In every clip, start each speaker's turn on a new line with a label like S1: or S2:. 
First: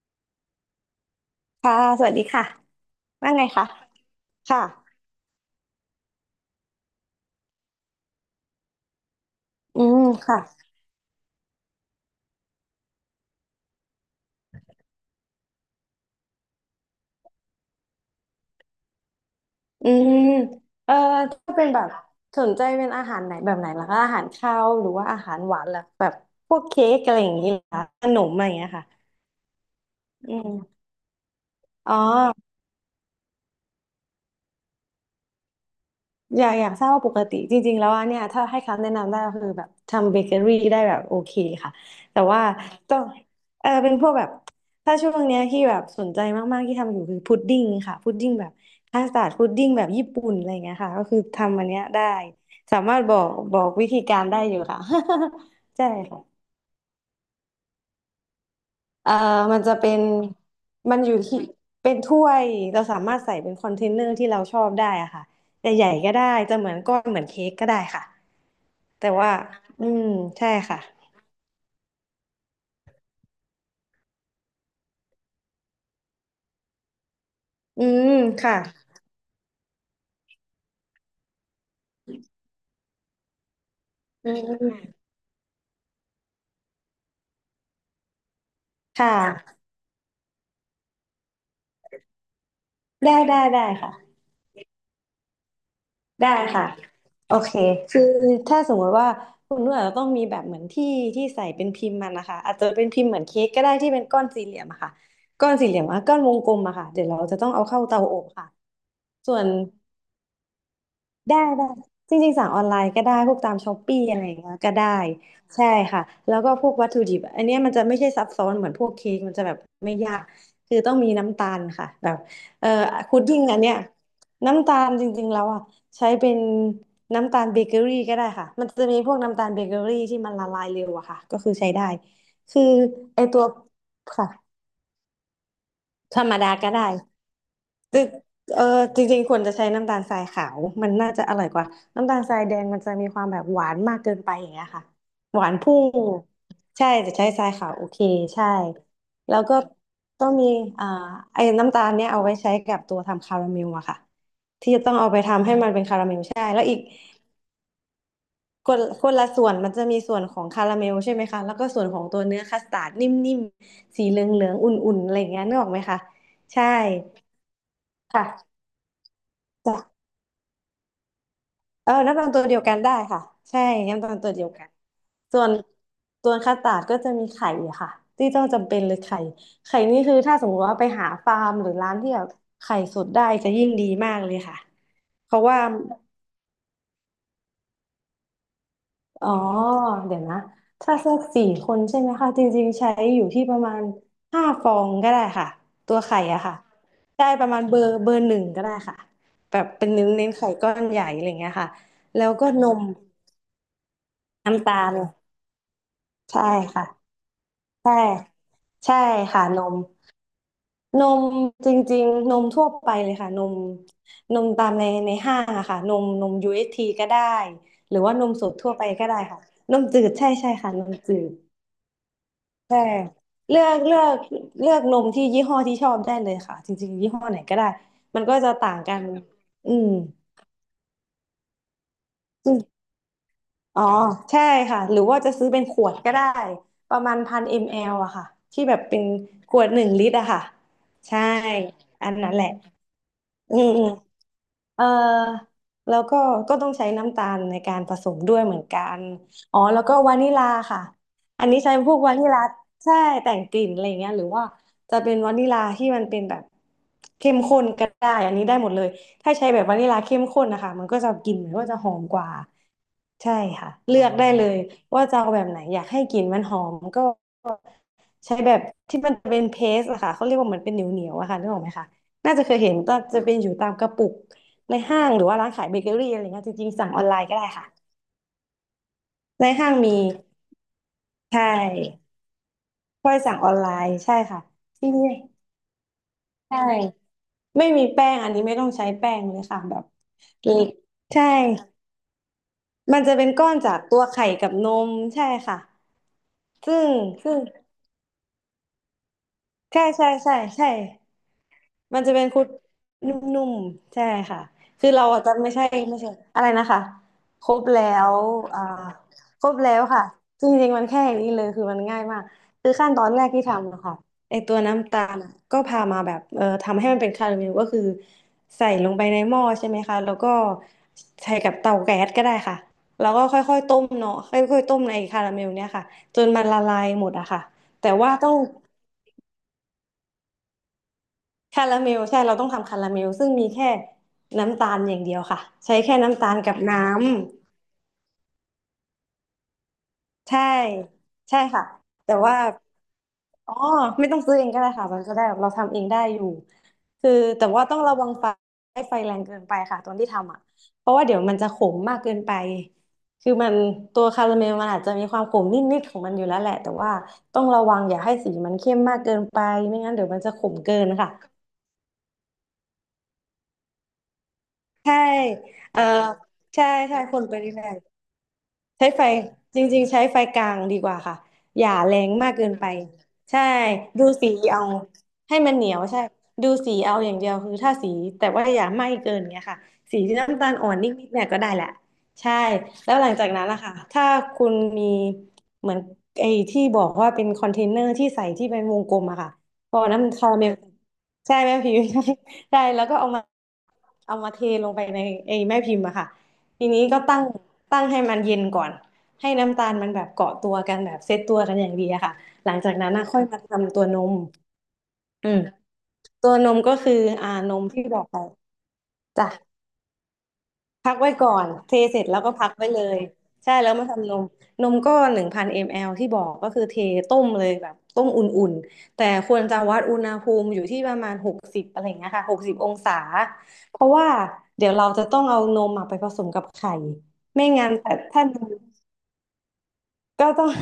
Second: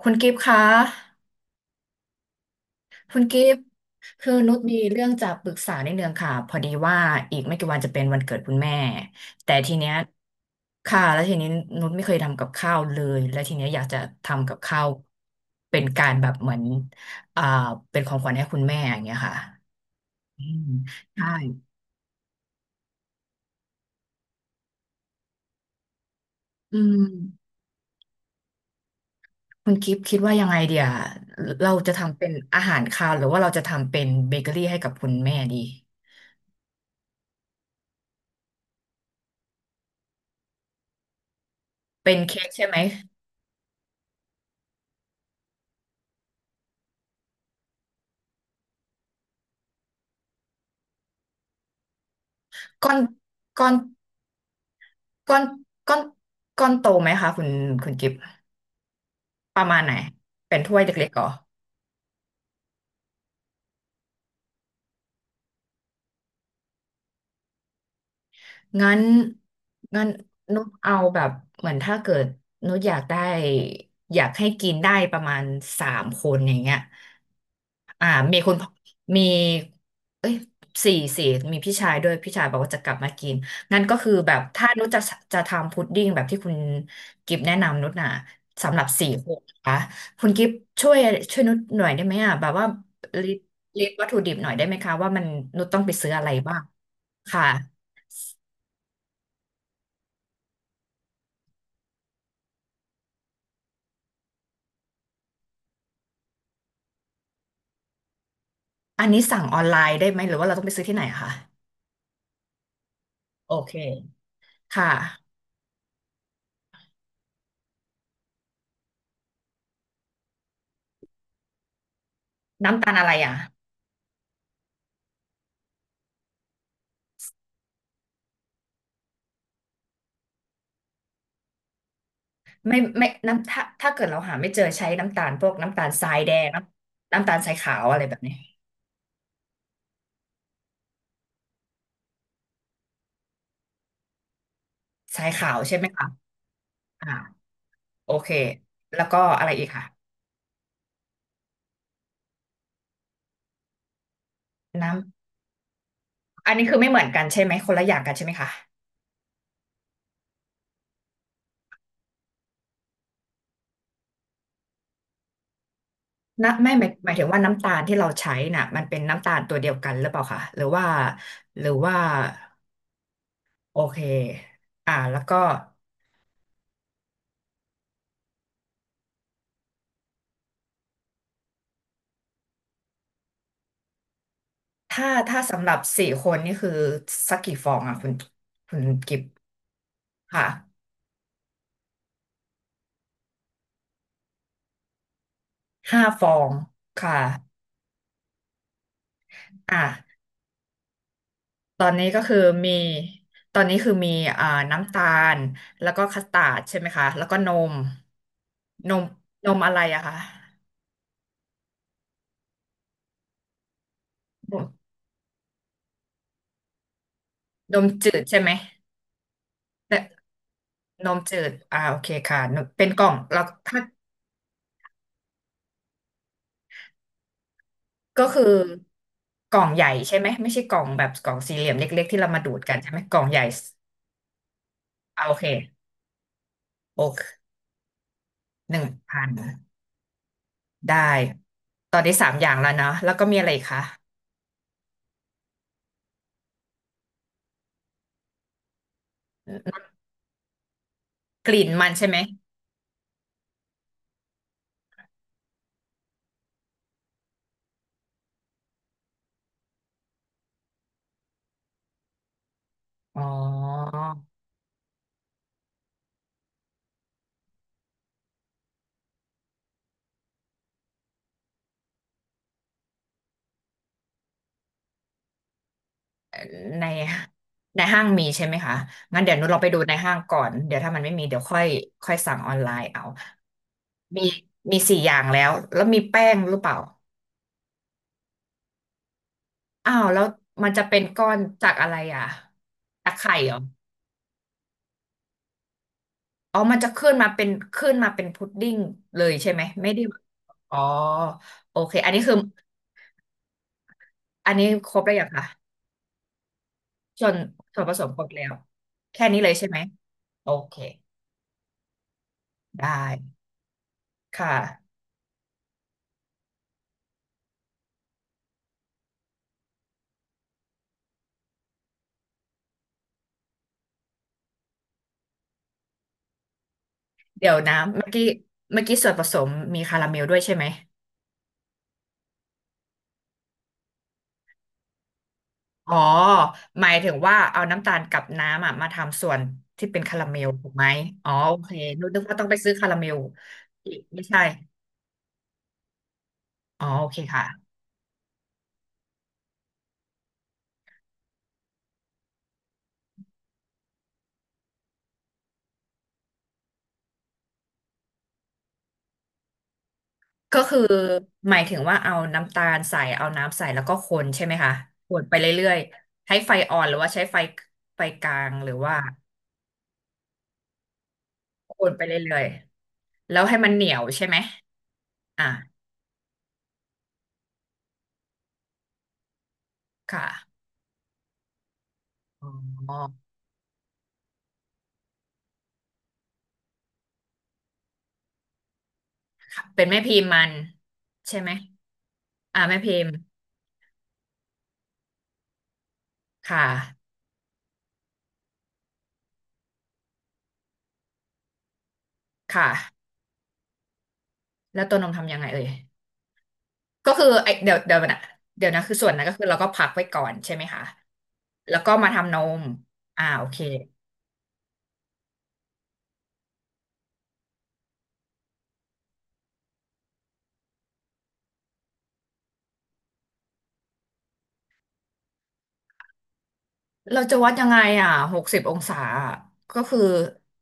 S1: คุณกิฟต์คะ
S2: ค่ะสวัสดีค่ะ
S1: คุณ
S2: ว่า
S1: กิ
S2: ไง
S1: ฟต์
S2: คะ
S1: คือนุชมี
S2: ค่ะ
S1: เรื่องจะปรึกษานิดนึงค่ะพอดีว่าอีกไม่กี่วันจะเป็นวันเกิดคุณแม่แต่ที
S2: อื
S1: เนี้ย
S2: มค่ะ
S1: ค่ะแล้วทีนี้นุชไม่เคยทำกับข้าวเลย แล้วทีเนี้ยอยากจะทำกับข้าว เป็นการแบบเหมือนอ่าเป็นของขวัญให้คุณแม่อย่างเงี้ยค่ะ
S2: อืม
S1: อืม
S2: เอ่อ
S1: ใช่
S2: ถ้าเป็นแบบสนใจเป็นอาหารไหนแบบไหนล่ะคะอาหารคาวหรือว่าอาหารหวานล่ะแบบพวก
S1: อื
S2: เค้กอะไรอย่างนี้
S1: ม
S2: ล่ะขนมอะไรอย่างเงี้ยค่ะ
S1: คุณกิฟต์คิด
S2: อื
S1: ว่ายังไงเดี
S2: ม
S1: ยเรา
S2: อ๋
S1: จะ
S2: อ
S1: ทำเป็นอาหารคาวหรือว่าเราจะทำเป็นเบเกอรี่ให้กับคุณแม่ดี
S2: อยากทราบว่าปกติจริงๆแล้วอะเนี่ยถ้าให้คำแนะนำได้ก็คือแบบทำเบเกอรี่ได้แบบโอเคค่ะ
S1: เป็น
S2: แต่
S1: เค้
S2: ว่า
S1: กใช่ไหม
S2: ต้องเออเป็นพวกแบบถ้าช่วงเนี้ยที่แบบสนใจมากๆที่ทำอยู่คือพุดดิ้งค่ะพุดดิ้งแบบคัสตาร์ดพุดดิ้งแบบญี่ปุ่นอะไรเงี้ยค่ะก็คือทำอันเนี้ยได้สา
S1: ก้อ
S2: มา
S1: น
S2: รถบอกบอ
S1: ก้อ
S2: ก
S1: น
S2: วิธีการได้อยู่ค่ะ
S1: ก้อน
S2: ใช่
S1: ก้อนก้อนโตไหมคะคุณกิฟ
S2: เอ่อมั
S1: ป
S2: น
S1: ระ
S2: จะ
S1: มาณ
S2: เป็
S1: ไหน
S2: น
S1: เป็นถ้วย
S2: มัน
S1: เล็
S2: อ
S1: กๆ
S2: ยู่
S1: เหรอ
S2: ที่เป็นถ้วยเราสามารถใส่เป็นคอนเทนเนอร์ที่เราชอบได้อะค่ะใหญ่ๆก็ได้จะเหมือนก้อนเหมือนเค้กก็ได้ค่ะ
S1: งั้น
S2: แต่ว่าอื
S1: งั้
S2: ม
S1: น
S2: ใช่
S1: นุก
S2: ค่ะ
S1: เอาแบบเหมือนถ้าเกิดนุกอยากได้อยากให้กินได้ประมาณ3 คนอย่างเงี้ย
S2: อื
S1: อ่า
S2: ม
S1: มีคุ
S2: ค่ะ
S1: ณพ่อมีเอ้ยสี่มีพี่ชายด้วยพี่ชายบอกว่าจะกลับมากินงั้นก็คือ
S2: อื
S1: แบบถ้านุช
S2: ม
S1: จะทำพุดดิ้งแบบที่คุณกิฟแนะนำนุชน่ะสำหรับ
S2: ค่
S1: สี่คนนะ
S2: ะ
S1: คะคุณกิฟช่วยช่วยนุชหน่อยได้ไหมอ่ะแบบว่า
S2: ได้
S1: ลิส
S2: ได้
S1: ต์
S2: ได้
S1: ลิส
S2: ค่ะ
S1: ต์วัตถุดิบหน่อยได้ไหมคะว่ามันนุชต้องไปซื้ออะไร
S2: ได้
S1: บ้าง
S2: ค่ะโอ
S1: ค่ะ
S2: เคคือถ้าสมมติว่าคุณนุ่นอาจจะต้องมีแบบเหมือนที่ใส่เป็นพิมพ์มันนะคะอาจจะเป็นพิมพ์เหมือนเค้กก็ได้ที่เป็นก้อนสี่เหลี่ยมอะค่ะก้อนสี่เหลี่ยมอะก้อนวงกลมอะค่ะเดี๋ยวเราจะต้องเอาเข้าเตาอบค่ะ
S1: อันนี้
S2: ส่ว
S1: สั่ง
S2: น
S1: ออนไลน์ได้ไหมหรือว่าเราต้องไปซื้อที่ไหนอะคะ
S2: ได้จริงๆสั่งออนไลน์ก็ได้พวกตา
S1: โอ
S2: มช้
S1: เค
S2: อปปี้อะไรอย่างเงี้ยก็
S1: ค
S2: ได้
S1: ่ะ
S2: ใช่ค่ะแล้วก็พวกวัตถุดิบอันเนี้ยมันจะไม่ใช่ซับซ้อนเหมือนพวกเค้กมันจะแบบไม่ยากคือต้องมีน้ำตาลค่ะแบบเอ่อ
S1: น้ำตาลอะไร
S2: พุด
S1: อ่ะ
S2: ดิ้งอันเนี้ยน้ำตาลจริงๆแล้วอ่ะใช้เป็นน้ำตาลเบเกอรี่ก็ได้ค่ะมันจะมีพวกน้ำตาลเบเกอรี่ที่มันละลายเร็วอะค่ะก็คือใช้ได้คือ
S1: ไม่ไม่
S2: ไอตัว
S1: น้ำถ้าเกิดเรา
S2: ค่ะ
S1: หาไม่เจอใช้น้ำตาลพวกน้ำตาลทรา
S2: ธ
S1: ย
S2: ร
S1: แด
S2: รม
S1: ง
S2: ดา
S1: น้
S2: ก็ได้
S1: ำน้ำตาลทรายขาว
S2: จ
S1: อะไร
S2: ริง
S1: แบบนี้
S2: เออจริงๆควรจะใช้น้ำตาลทรายขาวมันน่าจะอร่อยกว่าน้ำตาลทรายแดงมันจะมีความแบบหวานมากเกินไปอย่างเงี้ยค่ะ
S1: ทราย
S2: หวา
S1: ขา
S2: น
S1: วใช่
S2: พุ่
S1: ไหม
S2: ง
S1: คะ
S2: ใช่
S1: อ่า
S2: จะใช้ทรายขาวโอเค
S1: โอเค
S2: ใช่
S1: แล้วก็
S2: แล้ว
S1: อะไร
S2: ก็
S1: อีกค่ะ
S2: ต้องมีอ่าไอ้น้ำตาลเนี่ยเอาไว้ใช้กับตัวทำคาราเมลอะค่ะ
S1: น้ำ
S2: ทำให้มัน
S1: อันนี้คือไม่เหมือนกันใช่ไหมคนละอย่างกันใช่ไหมคะ
S2: คนละส่วนมันจะมีส่วนของคาราเมลใช่ไหมคะแล้วก็ส่วนของตัวเนื้อคัสตาร์ดนิ่มๆสีเหลืองๆอุ่นๆอะไรอย่างเงี้ยนึกออกไหมคะ
S1: นะ
S2: ใช่
S1: ไม่หมายถึงว่าน้ำตาลที่เราใช้
S2: ค่ะ
S1: น่ะมันเป็นน้ำตาลตัวเดียวกันหรือเปล่าคะหรือว่าหรือ
S2: เออ
S1: ว่า
S2: น้ำตาลตัวเดียวกันได้ค่ะใช่
S1: โอเค
S2: น้ำตาลตัวเดียวกัน
S1: อ่าแล้วก็
S2: ส่วนส่วนคัสตาร์ดก็จะมีไข่อะค่ะที่ต้องจำเป็นเลยไข่ไข่นี่คือถ้าสมมติว่าไปหาฟาร์มหรือร้านที่แบบไข่สดได้จะยิ่งดีมากเลยค่ะ
S1: ถ้า
S2: เพ
S1: ถ้า
S2: ราะว่า
S1: สำหรับ4 คนนี่คือสักกี่ฟองอ่ะคุณกิฟ
S2: อ๋อเดี๋ยวนะ
S1: ค่ะ
S2: ถ้าสักสี่คนใช่ไหมคะจริงๆใช้อยู่ที่ประมาณ5 ฟองก็ได้ค่ะตัว
S1: ห้า
S2: ไข่
S1: ฟอ
S2: อะ
S1: ง
S2: ค่ะ
S1: ค่ะ
S2: ได้ประมาณเบอร์หนึ่งก็ได้ค่ะแบบ
S1: อ่ะ
S2: เป็นเน้นไข่ก้อนใหญ่อะไรเงี้ยค่ะ
S1: ตอนนี้ก็
S2: แล้ว
S1: คือ
S2: ก็น
S1: มี
S2: ม
S1: ตอนนี้คือมีอ่า
S2: น้ำตา
S1: น้ำ
S2: ล
S1: ตาลแล้วก็คัสตา
S2: ใช่
S1: ร์ดใช่ไห
S2: ค่ะ
S1: มคะแล้วก็นม
S2: ใช่
S1: น
S2: ใช่
S1: ม
S2: ค่ะ
S1: น
S2: น
S1: มอะ
S2: ม
S1: ไรอะคะ
S2: นมจริงๆนมทั่วไปเลยค่ะนมนม
S1: นม
S2: ตามในห้างอะค่ะนมนม UHT ก็ได้
S1: นม
S2: หรือ
S1: จื
S2: ว่า
S1: ด
S2: นม
S1: ใช่
S2: ส
S1: ไหม
S2: ดทั่วไปก็ได้ค่ะนม
S1: แต่
S2: จืดใช่ใช่ค่ะนม
S1: น
S2: จื
S1: ม
S2: ด
S1: จืดอ่าโอเคค่ะนม
S2: ใช่
S1: เป็นกล่องแล้ว
S2: เลือก
S1: ถ้า
S2: เลือกเลือกนมที่ยี่ห้อที่ชอบได้เลยค่ะจริงๆยี่ห้อไหนก็ได้มั
S1: ก็
S2: นก็
S1: คือ
S2: จะต่างกัน
S1: กล่อง
S2: อื
S1: ให
S2: ม
S1: ญ่ใช่ไหมไม่ใช่กล่องแบบกล่องสี่เหลี่ยมเล็กๆที่เรามาดูดกันใช่ไหมกล่องใหญ่
S2: อ๋อใช่ค่ะหรือว่า
S1: อ่า
S2: จะ
S1: โอเค
S2: ซื้อเป็นขวดก็ได้ป
S1: โอ
S2: ระมาณ
S1: เค
S2: พันมลอะค่ะที่
S1: ห
S2: แบบ
S1: นึ่ง
S2: เป็น
S1: พัน
S2: ขวด1 ลิตรอะค่ะ
S1: ได้
S2: ใช่
S1: ตอน
S2: อั
S1: นี้
S2: น
S1: สา
S2: นั้
S1: ม
S2: นแห
S1: อ
S2: ละ
S1: ย่างแล้วเนาะแล้วก็มีอะไร
S2: อื
S1: อีก
S2: ม
S1: คะ
S2: อืมเอ่อแล้วก็ก็ต้องใช้น้ำตาลในการผสมด้วยเหมือนกันอ๋อแล้วก็วานิลาค่ะอัน
S1: ก
S2: นี้
S1: ลิ่น
S2: ใช้
S1: มั
S2: พ
S1: น
S2: วก
S1: ใช่
S2: วา
S1: ไหม
S2: นิลาใช่แต่งกลิ่นอะไรเงี้ยหรือว่าจะเป็นวานิลาที่มันเป็นแบบเข้มข้นก็ได้อันนี้ได้หมดเลยถ้าใช้แบบวานิลาเข้มข้นนะคะมันก็จะกลิ่นมันก็จะหอมกว่า
S1: อ๋อ
S2: ใช่ค่ะเลือกได้เลยว่าจะเอาแบบไหนอยากให้กลิ่นมันหอมก็ใช้แบบที่มันเป็นเพสอะค่ะเขาเรียกว่าเหมือนเป็นเหนียวๆอะค่ะนึกออกไหมคะ น่าจะเคยเห็นก็จะเป็นอยู่ตามกระปุกในห้างหรือว่าร้านขายเบเกอรี่อะไรเงี้ยจริงๆ
S1: ใน
S2: สั่งออนไลน์ก็ได้ค่ะ
S1: ในห้างมีใช่ไหมคะงั้นเดี๋ยวนุ
S2: ใน
S1: ชลองไป
S2: ห้าง
S1: ดูใน
S2: มี
S1: ห้างก่อนเดี๋ยวถ้ามันไม่มีเดี๋ย
S2: ใช่
S1: วค่อยค่อยสั่งออนไลน์เอา
S2: ค่อยสั่งออนไลน์ใช่
S1: มี
S2: ค่ะ
S1: มี
S2: ที่
S1: สี่
S2: นี่
S1: อย่างแล้วแล้วมีแป้ง
S2: ใช
S1: หรือเปล่า
S2: ่ไม่มีแป้งอันนี้ไม่ต้องใช้แป้งเลยค่ะแบบ
S1: อ้าวแล้ว
S2: เลิน
S1: มันจะเป็น
S2: ใช่
S1: ก้อนจากอะไรอ่ะ
S2: มัน
S1: จา
S2: จะ
S1: ก
S2: เป็น
S1: ไข่
S2: ก้อ
S1: เหร
S2: น
S1: อ
S2: จากตัวไข่กับนมใช่ค่ะ
S1: อ๋อ
S2: ซึ่
S1: มันจะ
S2: ง
S1: ขึ้นมา
S2: ซึ่ง
S1: เป็นขึ้นมาเป็นพุดดิ้งเลยใช่ไหม
S2: ใช่
S1: ไม่ได้
S2: ใช่ใช่ใช่
S1: อ๋อโอเค
S2: มัน
S1: อั
S2: จะ
S1: นนี้
S2: เป็น
S1: คือ
S2: คุดนุ่มๆใช่ค่ะ
S1: อันนี้
S2: คื
S1: ค
S2: อ
S1: รบ
S2: เรา
S1: แล้ว
S2: อาจ
S1: ยัง
S2: จะ
S1: คะ
S2: ไม่ใช่อะไรนะคะ
S1: ส่วน
S2: ครบ
S1: ส่
S2: แล้
S1: วนผสม
S2: ว
S1: ครบแล้ว
S2: อ่า
S1: แค่นี้
S2: ค
S1: เล
S2: ร
S1: ย
S2: บ
S1: ใช่
S2: แล้
S1: ไหม
S2: วค่ะจ
S1: โอ
S2: ริง
S1: เค
S2: ๆมันแค่อย่างนี้เลยคือมันง่ายมากคือ
S1: ได้
S2: ขั้นตอนแรกที่ทำนะค่ะไอ
S1: ค่ะ
S2: ตัวน้ำตาลอะก็พามาแบบทำให้มันเป็นคาราเมลก็คือใส่ลงไปในหม้อใช่ไหมคะแล้วก็ใส่กับเตาแก๊สก็ได้ค่ะแล้วก็ค่อยๆต้มเนาะค่อยๆต้มในคาราเมลเนี่ยค่ะจนมันละลายหมดอะค่ะ
S1: เดี๋ยวนะ
S2: แต่
S1: เมื่อ
S2: ว่า
S1: กี้
S2: ต้อง
S1: เมื่อกี้ส่วนผสมมีคาราเมลด้วยใช่ไหม
S2: คาราเมลใช่เราต้องทำคาราเมลซึ่งมีแค่น้ำตาลอย่างเดียวค่ะใช้
S1: อ๋อ
S2: แค่น้ำตาลกับน้
S1: หมายถึงว่าเอาน้ำตาลกับน้ำอ่ะมาทำส่วนที่เป็นคารา
S2: ำ
S1: เม
S2: ใช่
S1: ลถูกไหมอ๋อ
S2: ใช่
S1: โอ
S2: ค่ะ
S1: เคนึก
S2: แต่
S1: นึก
S2: ว่า
S1: ว่าต้องไปซื้อคาราเมล
S2: อ๋อ
S1: อีก
S2: ไม่ต้อ
S1: ไม่
S2: งซื้อ
S1: ใช่
S2: เองก็ได้ค่ะมันก็ได้เราทำเองได้อยู่
S1: อ๋อโอ
S2: คือ
S1: เคค่ะ
S2: แต่ว่าต้องระวังไฟให้ไฟแรงเกินไปค่ะตอนที่ทำอ่ะเพราะว่าเดี๋ยวมันจะขมมากเกินไปคือมันตัวคาราเมลมันอาจจะมีความขมนิดๆของมันอยู่แล้วแหละแต่ว่าต้องระวังอย่าให้สีมันเข้มมากเกินไปไม่งั้นเดี๋ยวมันจะขม
S1: ก็
S2: เกิ
S1: คือ
S2: นค่ะ
S1: หมายถึงว่าเอาน้ำตาลใส่เอาน้ำใส่แล้วก็คนใช่ไหมคะ
S2: ใช่
S1: คนไปเรื่อ
S2: เอ
S1: ย
S2: อ
S1: ๆใช้ไฟ
S2: ใช่
S1: อ่อนหรื
S2: ใช่
S1: อว่า
S2: ค
S1: ใช้
S2: นไป
S1: ไฟ
S2: เรื่อ
S1: ไฟ
S2: ย
S1: กลางหรือ
S2: ใช้
S1: ว่า
S2: ไฟจริงๆใช้ไฟกลางดีกว่าค่ะอย่า
S1: คน
S2: แร
S1: ไป
S2: งมาก
S1: เรื่อย
S2: เกินไป
S1: แล้
S2: ใช่
S1: วให้มันเหนียว
S2: ดู
S1: ใช่
S2: สี
S1: ไหม
S2: เอาให้
S1: อ่ะ
S2: มันเหนียวใช่ดูสีเอาอย่างเดียวคือถ้าสีแต่ว่าอย่าไหม้เกินเงี้ยค่ะสีที่น้ำตาล
S1: ค่ะ
S2: อ่อนนิดๆเนี่ยก็ได้แหละใช่แล้
S1: อ๋อ
S2: วหลังจากนั้นนะคะถ้าคุณมีเหมือนไอ้ที่บอกว่าเป็นคอนเทนเนอร์ที่ใส่ที่เป็นวงกลมอะค่ะพอ
S1: เป็นแม่พิ
S2: น้ำ
S1: ม
S2: คา
S1: พ์
S2: รา
S1: มั
S2: เม
S1: น
S2: ลใช่
S1: ใช่ไหม
S2: แม่พิมพ์ ใช่
S1: อ่ะแม่
S2: แล้ว
S1: พิ
S2: ก็
S1: ม
S2: เอา
S1: พ์
S2: มาเอามาเทลงไปในไอ้แม่พิมพ์อะค่ะ
S1: ค่ะ
S2: ทีนี้ก็ตั้งให้มันเย็นก่อน ให้น้ำตาลมันแบบเกาะตัวกันแบบเซตตัวกันอย่างดีอะค่ะ หลัง
S1: ค่ะ
S2: จากนั้นนะค่อยมาทำตัวนม
S1: แล้วตัวนม
S2: อื
S1: ทำยั
S2: ม
S1: งไงเอ่ย
S2: ตัวนมก็คือ
S1: ก็คือไอ
S2: นม
S1: เดี๋ยว
S2: ที่
S1: เดี๋ย
S2: บ
S1: ว
S2: อกไป
S1: นะเดี๋ยวนะคือส่วนนั้นก็คือ
S2: จ้ะ
S1: เราก็พักไว้ก่อนใช่ไหมคะ
S2: พักไว้ก่อนเท
S1: แล้วก็
S2: เสร็จ
S1: มา
S2: แล้วก็
S1: ทำน
S2: พัก
S1: ม
S2: ไว้เลย
S1: อ่าโอ
S2: ใช่
S1: เค
S2: แล้วมาทำนม นมก็1,000 มลที่บอกก็คือต้มเลยแบบต้มอุ่นๆแต่ควรจะวัดอุณหภูมิอยู่ที่ประมาณหกสิบอะไรอย่างเงี้ยค่ะหกสิบองศาเพราะว่าเดี๋ยวเราจะต้องเอานมอะไปผสมกับไข่
S1: เราจะ
S2: ไม่
S1: วัดยั
S2: งั้
S1: ง
S2: น
S1: ไง
S2: แต่
S1: อ่ะ
S2: ถ้า
S1: ห
S2: น
S1: ก
S2: ม
S1: สิบองศาอะก็คือ
S2: ก็ต้อง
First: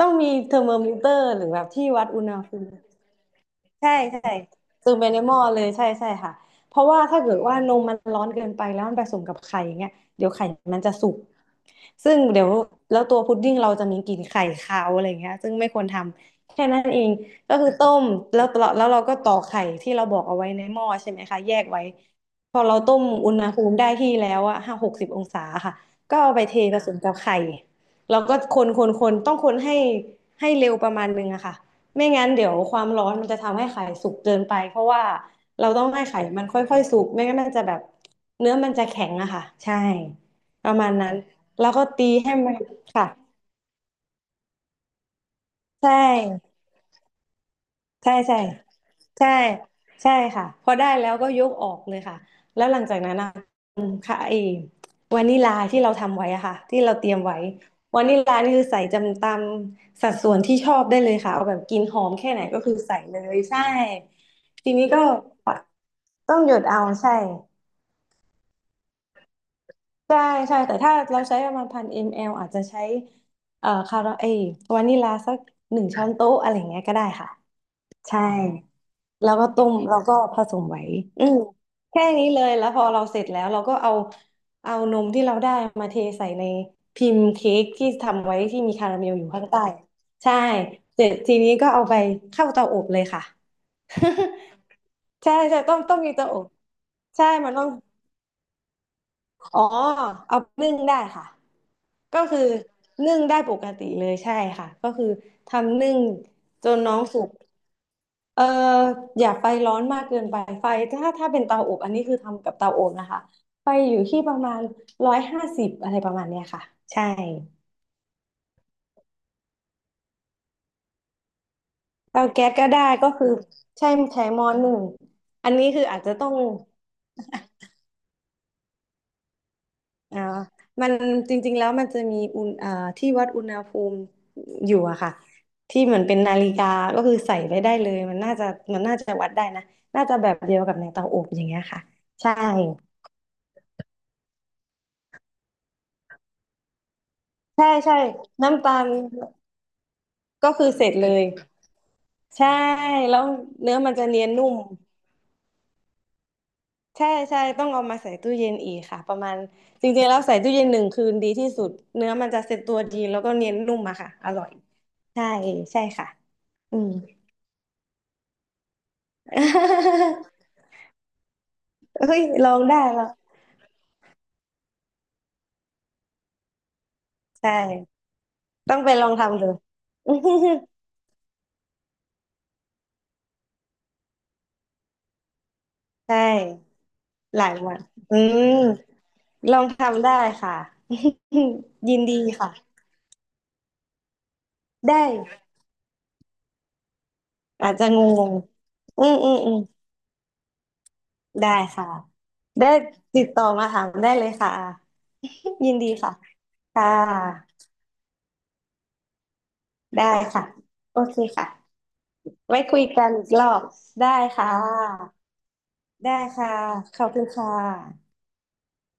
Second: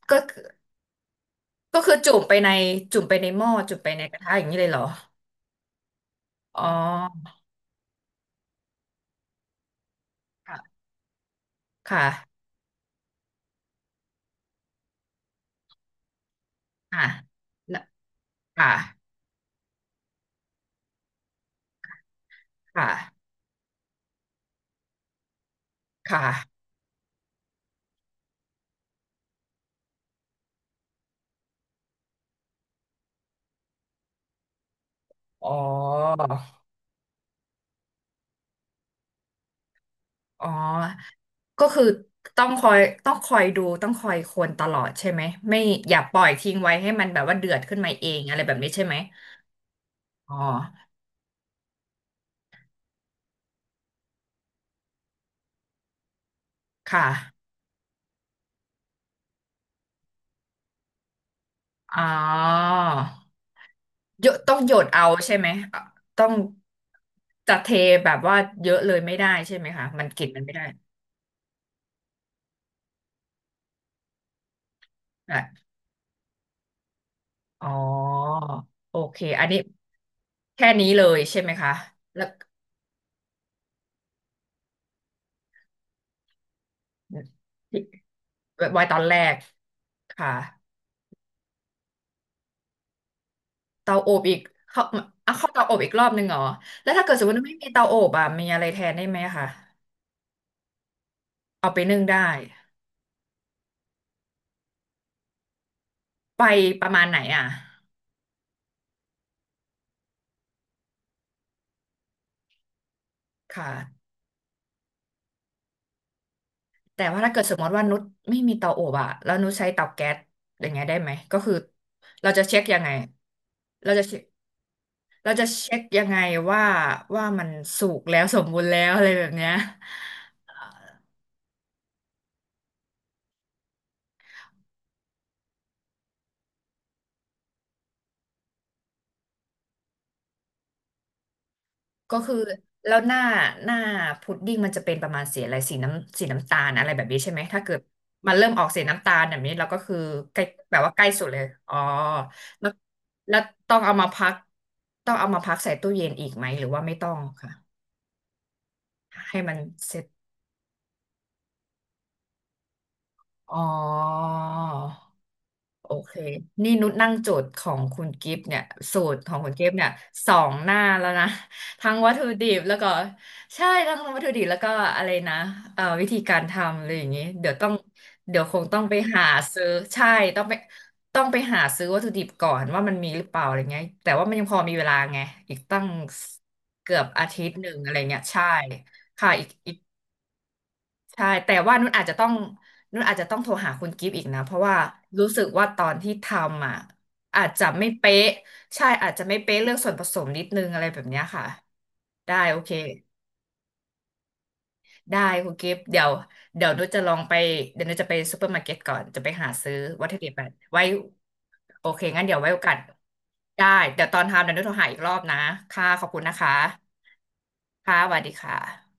S2: ต้อง
S1: ก็
S2: มี
S1: คือ
S2: เทอร์โมมิเตอร์หรือแบบ
S1: ก็
S2: ที่
S1: คือ
S2: วัดอุณหภูมิ
S1: จุ่มไปในหม้อจุ่มไป
S2: ใช่
S1: ในกระทะ
S2: ใช่
S1: อย่างนี้เลยเหรอ
S2: ซตมไปในหม้อเลยใช่ใช่ค่ะ
S1: อ๋อ
S2: เพราะว่าถ้าเกิดว่านมมันร้อนเกินไปแล้วมันผสมกับไข่อย่างเงี้ยเดี๋ยวไข่
S1: ค่ะ
S2: มันจะสุกซึ่ง
S1: ค่ะ
S2: เดี๋ยวแล้วตัวพุดดิ้งเราจะมีกลิ่นไข่คาวอะไรเงี้ยซึ่งไม่ควรทำแค่นั้น
S1: อ่ะ
S2: เองก็คือ
S1: แล้ว
S2: ต้มแล้ว
S1: ค่ะ
S2: แล้วเราก็ตอกไข่ที่เราบอกเอาไว้ในหม้อใช่ไหมคะแยกไว้พอเรา
S1: ค
S2: ต้ม
S1: ่ะ
S2: อุณหภูมิได้ที่แล้วอะ50-60องศาค่ะก็เอาไปเท
S1: ค่ะ
S2: ผสมกับไข่เราก็คนต้องคนให้ให้เร็วประมาณนึงอะค่ะ ไม่งั้นเดี๋ยวความร้อนมันจะทำให้ไข่สุกเกินไปเพราะว่า
S1: อ๋
S2: เราต้องให้ไข่
S1: อ
S2: มันค่อยๆสุกไม่งั้นมันจะแบบเนื้อมันจะแข็งอะค่ะใช่
S1: อ๋อ
S2: ประมาณนั้น
S1: ก็
S2: แล้ว
S1: คื
S2: ก็
S1: อ
S2: ตีให้
S1: ต้อง
S2: มัน
S1: คอย
S2: ค่ะ
S1: ต้องคอยดูต้องคอยคนตลอดใช่ไหมไม่
S2: ใช
S1: อย่าปล่อยทิ้ง
S2: ่
S1: ไว้ให้มันแบบว่าเดือดขึ้นมาเอ
S2: ใช่
S1: งอะ
S2: ใช่
S1: ไรแบบนี้ใช่ไหม
S2: ใช่ใช่
S1: อ๋
S2: ค่ะพอ
S1: อ
S2: ได้แล้วก็ยกออกเลยค่ะแล้วหลังจากนั้นนะค่ะไอ้วานิลาที่เราทำไว้อะค่ะที่เรา
S1: ค่ะ
S2: เตรียมไว้วานิลานี่คือใส่จำตามสัดส่วนที่ชอบได้เลยค่ะเอาแบบกินห
S1: อ๋
S2: อ
S1: อ
S2: มแค่ไหนก็คือใส่เลยใช่
S1: หยดต้องห
S2: ที
S1: ยด
S2: นี้ก็
S1: เอาใช่ไหมอ่ะต้อง
S2: ต้องหยดเอาใช่
S1: จะเทแบบว่าเยอะเลยไม่ได้ใช่ไหมคะมัน
S2: ใช่
S1: กลิ่นมันไม่
S2: ใช่
S1: ได้
S2: แต่ถ้าเราใช้ประมาณ1,000 ml อมแอลอาจจะใช้คาราเอยวานิลาสัก
S1: อ่ะ
S2: 1 ช้อนโต๊ะอะไรอย่างเงี้ยก็ได้ค่ะ
S1: อ๋อ
S2: ใช่
S1: โอเค
S2: แล้ว
S1: อั
S2: ก็
S1: นนี้
S2: ต้มแล้วก็ผสม
S1: แค่
S2: ไว้
S1: นี้เลย
S2: อืม
S1: ใช่ไหมคะ
S2: แค่
S1: แล้
S2: นี้
S1: ว
S2: เลยแล้วพอเราเสร็จแล้วเราก็เอานมที่เราได้มาเทใส่ในพิมพ์เค้กที่ทำไว้ที่มี
S1: ไว้
S2: คา
S1: ต
S2: รา
S1: อน
S2: เม
S1: แร
S2: ลอยู่
S1: ก
S2: ข้างใต้
S1: ค่ะ
S2: ใช่เสร็จทีนี้ก็เอาไปเข้าเตาอบเลยค่ะ
S1: เตาอบอีกเข้า เอา
S2: ใช่
S1: เข้า
S2: ใช่
S1: เตาอ
S2: ต้อ
S1: บ
S2: ง
S1: อีก
S2: ต้อง
S1: รอบ
S2: มี
S1: หนึ่
S2: เตา
S1: งเห
S2: อ
S1: รอ
S2: บ
S1: แล้วถ้าเกิดสม
S2: ใช่
S1: มติว่า
S2: มัน
S1: ไม่
S2: ต้อ
S1: มี
S2: ง
S1: เตาอบอ่ะมีอะไรแทนได้ไหมคะ
S2: อ๋อเอานึ่งได้ค่ะ
S1: เอาไปนึ่งได้
S2: ก็คือนึ่งได้ปกติเลยใช่ค่ะก็คือทำนึ่ง
S1: ไป
S2: จน
S1: ประ
S2: น้อง
S1: มาณไหน
S2: สุก
S1: อ่ะ
S2: เอ่ออย่าไฟร้อนมากเกินไปไฟถ้าเป็นเตาอบอันนี้คือทำกับเตาอบนะคะ
S1: ค
S2: ไฟอยู่
S1: ่ะ
S2: ที่ประมาณ150อะไรประมาณเนี้ยค่ะ
S1: แต่
S2: ใช่
S1: ว่าถ้าเกิดสมมติว่านุชไม่มีเตาอบอะแล้วนุชใช้เตาแก๊สอย่างเงี้ยได้ไหมก็คือ
S2: เตา
S1: เราจะ
S2: แก๊ส
S1: เช็ค
S2: ก็
S1: ยั
S2: ได้
S1: งไง
S2: ก็คือใช่
S1: เราจะเช็ค
S2: ใช้หม้อหนึ่ง
S1: เราจะ
S2: อันนี้
S1: เช็ค
S2: คืออาจ
S1: ยัง
S2: จะ
S1: ไง
S2: ต้อง
S1: ว่าว่ามันสุกแล้วสมบูรณ์แล้วอะไรแบบเนี้ย
S2: อ่ามันจริงๆแล้วมันจะมีอุณที่วัดอุณหภูมิอยู่อะค่ะที่เหมือนเป็นนาฬิกาก็คือใส่ไว้ได้เลยมันน่าจะวัดได้นะน่าจะแบบเดียวกับในเตาอบอย่างเงี้ยค่ะ
S1: ก็
S2: ใช่
S1: คือแล้วหน้าหน้าพุดดิ้งมันจะเป็นประมาณสีอะไรสีน้ำสีน้ำตาลอะไรแบบนี้ใช่ไหมถ้า
S2: ใช่
S1: เกิด
S2: ใช่
S1: มันเริ่มอ
S2: น้ำ
S1: อก
S2: ตา
S1: สี
S2: ล
S1: น้ำตาลแบบนี้เราก็คือใกล้
S2: ก็คือ
S1: แบบ
S2: เสร็
S1: ว่า
S2: จ
S1: ใกล้
S2: เลย
S1: สุดเลยอ๋อ
S2: ใช่
S1: แล้ว
S2: แล้ว
S1: แล้ว
S2: เนื้
S1: ต้อ
S2: อ
S1: ง
S2: มั
S1: เอา
S2: นจะ
S1: มา
S2: เนีย
S1: พั
S2: น
S1: ก
S2: นุ่ม
S1: ต้องเอามาพักใส่ตู้เย็นอีกไหมหรือว่าไม่ต้
S2: ใช่
S1: อง
S2: ใช่
S1: ค่ะ
S2: ต้องเอามาใส่ตู้เย็นอีกค่ะประมา
S1: ให้
S2: ณ
S1: มัน
S2: จ
S1: เสร็
S2: ริ
S1: จ
S2: งๆแล้วใส่ตู้เย็น1 คืนดีที่สุดเนื้อมันจะเซ็ตตัวดีแล้วก็เนีย
S1: อ๋
S2: น
S1: อ
S2: นุ่มอะค่ะอร่อยใช่ใช่
S1: โอ
S2: ค่ะ
S1: เคนี่
S2: อื
S1: นุ
S2: ม
S1: ชนั่งโจทย์ของคุณกิฟต์เนี่ยสูตรของ คุณกิฟต์เนี่ย2 หน้าแล้วนะ ทั้งวัต
S2: เฮ้ย
S1: ถุดิ
S2: ลอ
S1: บ
S2: ง
S1: แล้ว
S2: ได้
S1: ก็
S2: เหรอ
S1: ใช่ทั้งวัตถุดิบแล้วก็อะไรนะวิธีการทำอะไรอย่างงี้เดี๋
S2: ใช่
S1: ยวต้องเดี๋ยวคง
S2: ต้
S1: ต้
S2: อ
S1: อ
S2: ง
S1: ง
S2: ไป
S1: ไป
S2: ลอง
S1: หา
S2: ทำดู
S1: ซื้อใช่
S2: อือฮึ
S1: ต้องไปต้องไปหาซื้อวัตถุดิบก่อนว่ามันมีหรือเปล่าอะไรเงี้ยแต่ว่ามันยังพอมีเวลาไงอีกตั้ง
S2: ใช่
S1: เกือบอา
S2: ห
S1: ทิต
S2: ลาย
S1: ย์หนึ่
S2: วั
S1: ง
S2: น
S1: อะไร
S2: อื
S1: เงี้ยใช่
S2: ม
S1: ค่ะ
S2: ลอง
S1: อีก
S2: ทำได้ค่ะ
S1: ใช่แต่ว่า
S2: ยินดีค่ะ
S1: นุ่นอาจจะต้องโทรหาคุณกิฟต์อีกนะเพราะว่า
S2: ได้
S1: รู้สึกว่าตอนที่ทำอ่ะอาจจะ
S2: อาจจะ
S1: ไม่
S2: ง
S1: เป๊ะ
S2: ง
S1: ใช่
S2: ๆอื
S1: อาจ
S2: ม
S1: จะ
S2: อื
S1: ไม่
S2: มอืม
S1: เป๊ะเรื่องส่วนผสมนิดนึงอะไรแบบเนี้ยค่ะ
S2: ได้ค่ะ
S1: ได้โอ
S2: ได้
S1: เค
S2: ติดต่อมาถามได้เลยค่ะ
S1: ได้คุณ กิ
S2: ยิ
S1: ฟ
S2: น
S1: ต์
S2: ดี
S1: เดี๋ยว
S2: ค่ะ
S1: เดี๋ยว
S2: ค่
S1: นุ่นจะลองไป
S2: ะ
S1: เดี๋ยวนุ่นจะไปซูเปอร์มาร์เก็ตก่อนจะไปหาซื้อ
S2: ได้
S1: วัตถุดิบ
S2: ค่ะ
S1: อะไว้
S2: โอเคค่ะ
S1: โอเคงั้นเดี๋ยวไว้โอ
S2: ไว้
S1: กาส
S2: คุยกันอีกรอบ
S1: ได้เดี๋ย
S2: ได้
S1: วตอนทำ
S2: ค่
S1: เดี๋ยวนุ่นโทรหาอีกรอ
S2: ะ
S1: บนะค่ะขอบคุ
S2: ได้
S1: ณนะคะ
S2: ค่ะขอบคุณค่ะ
S1: ค่ะสวัสดีค่ะ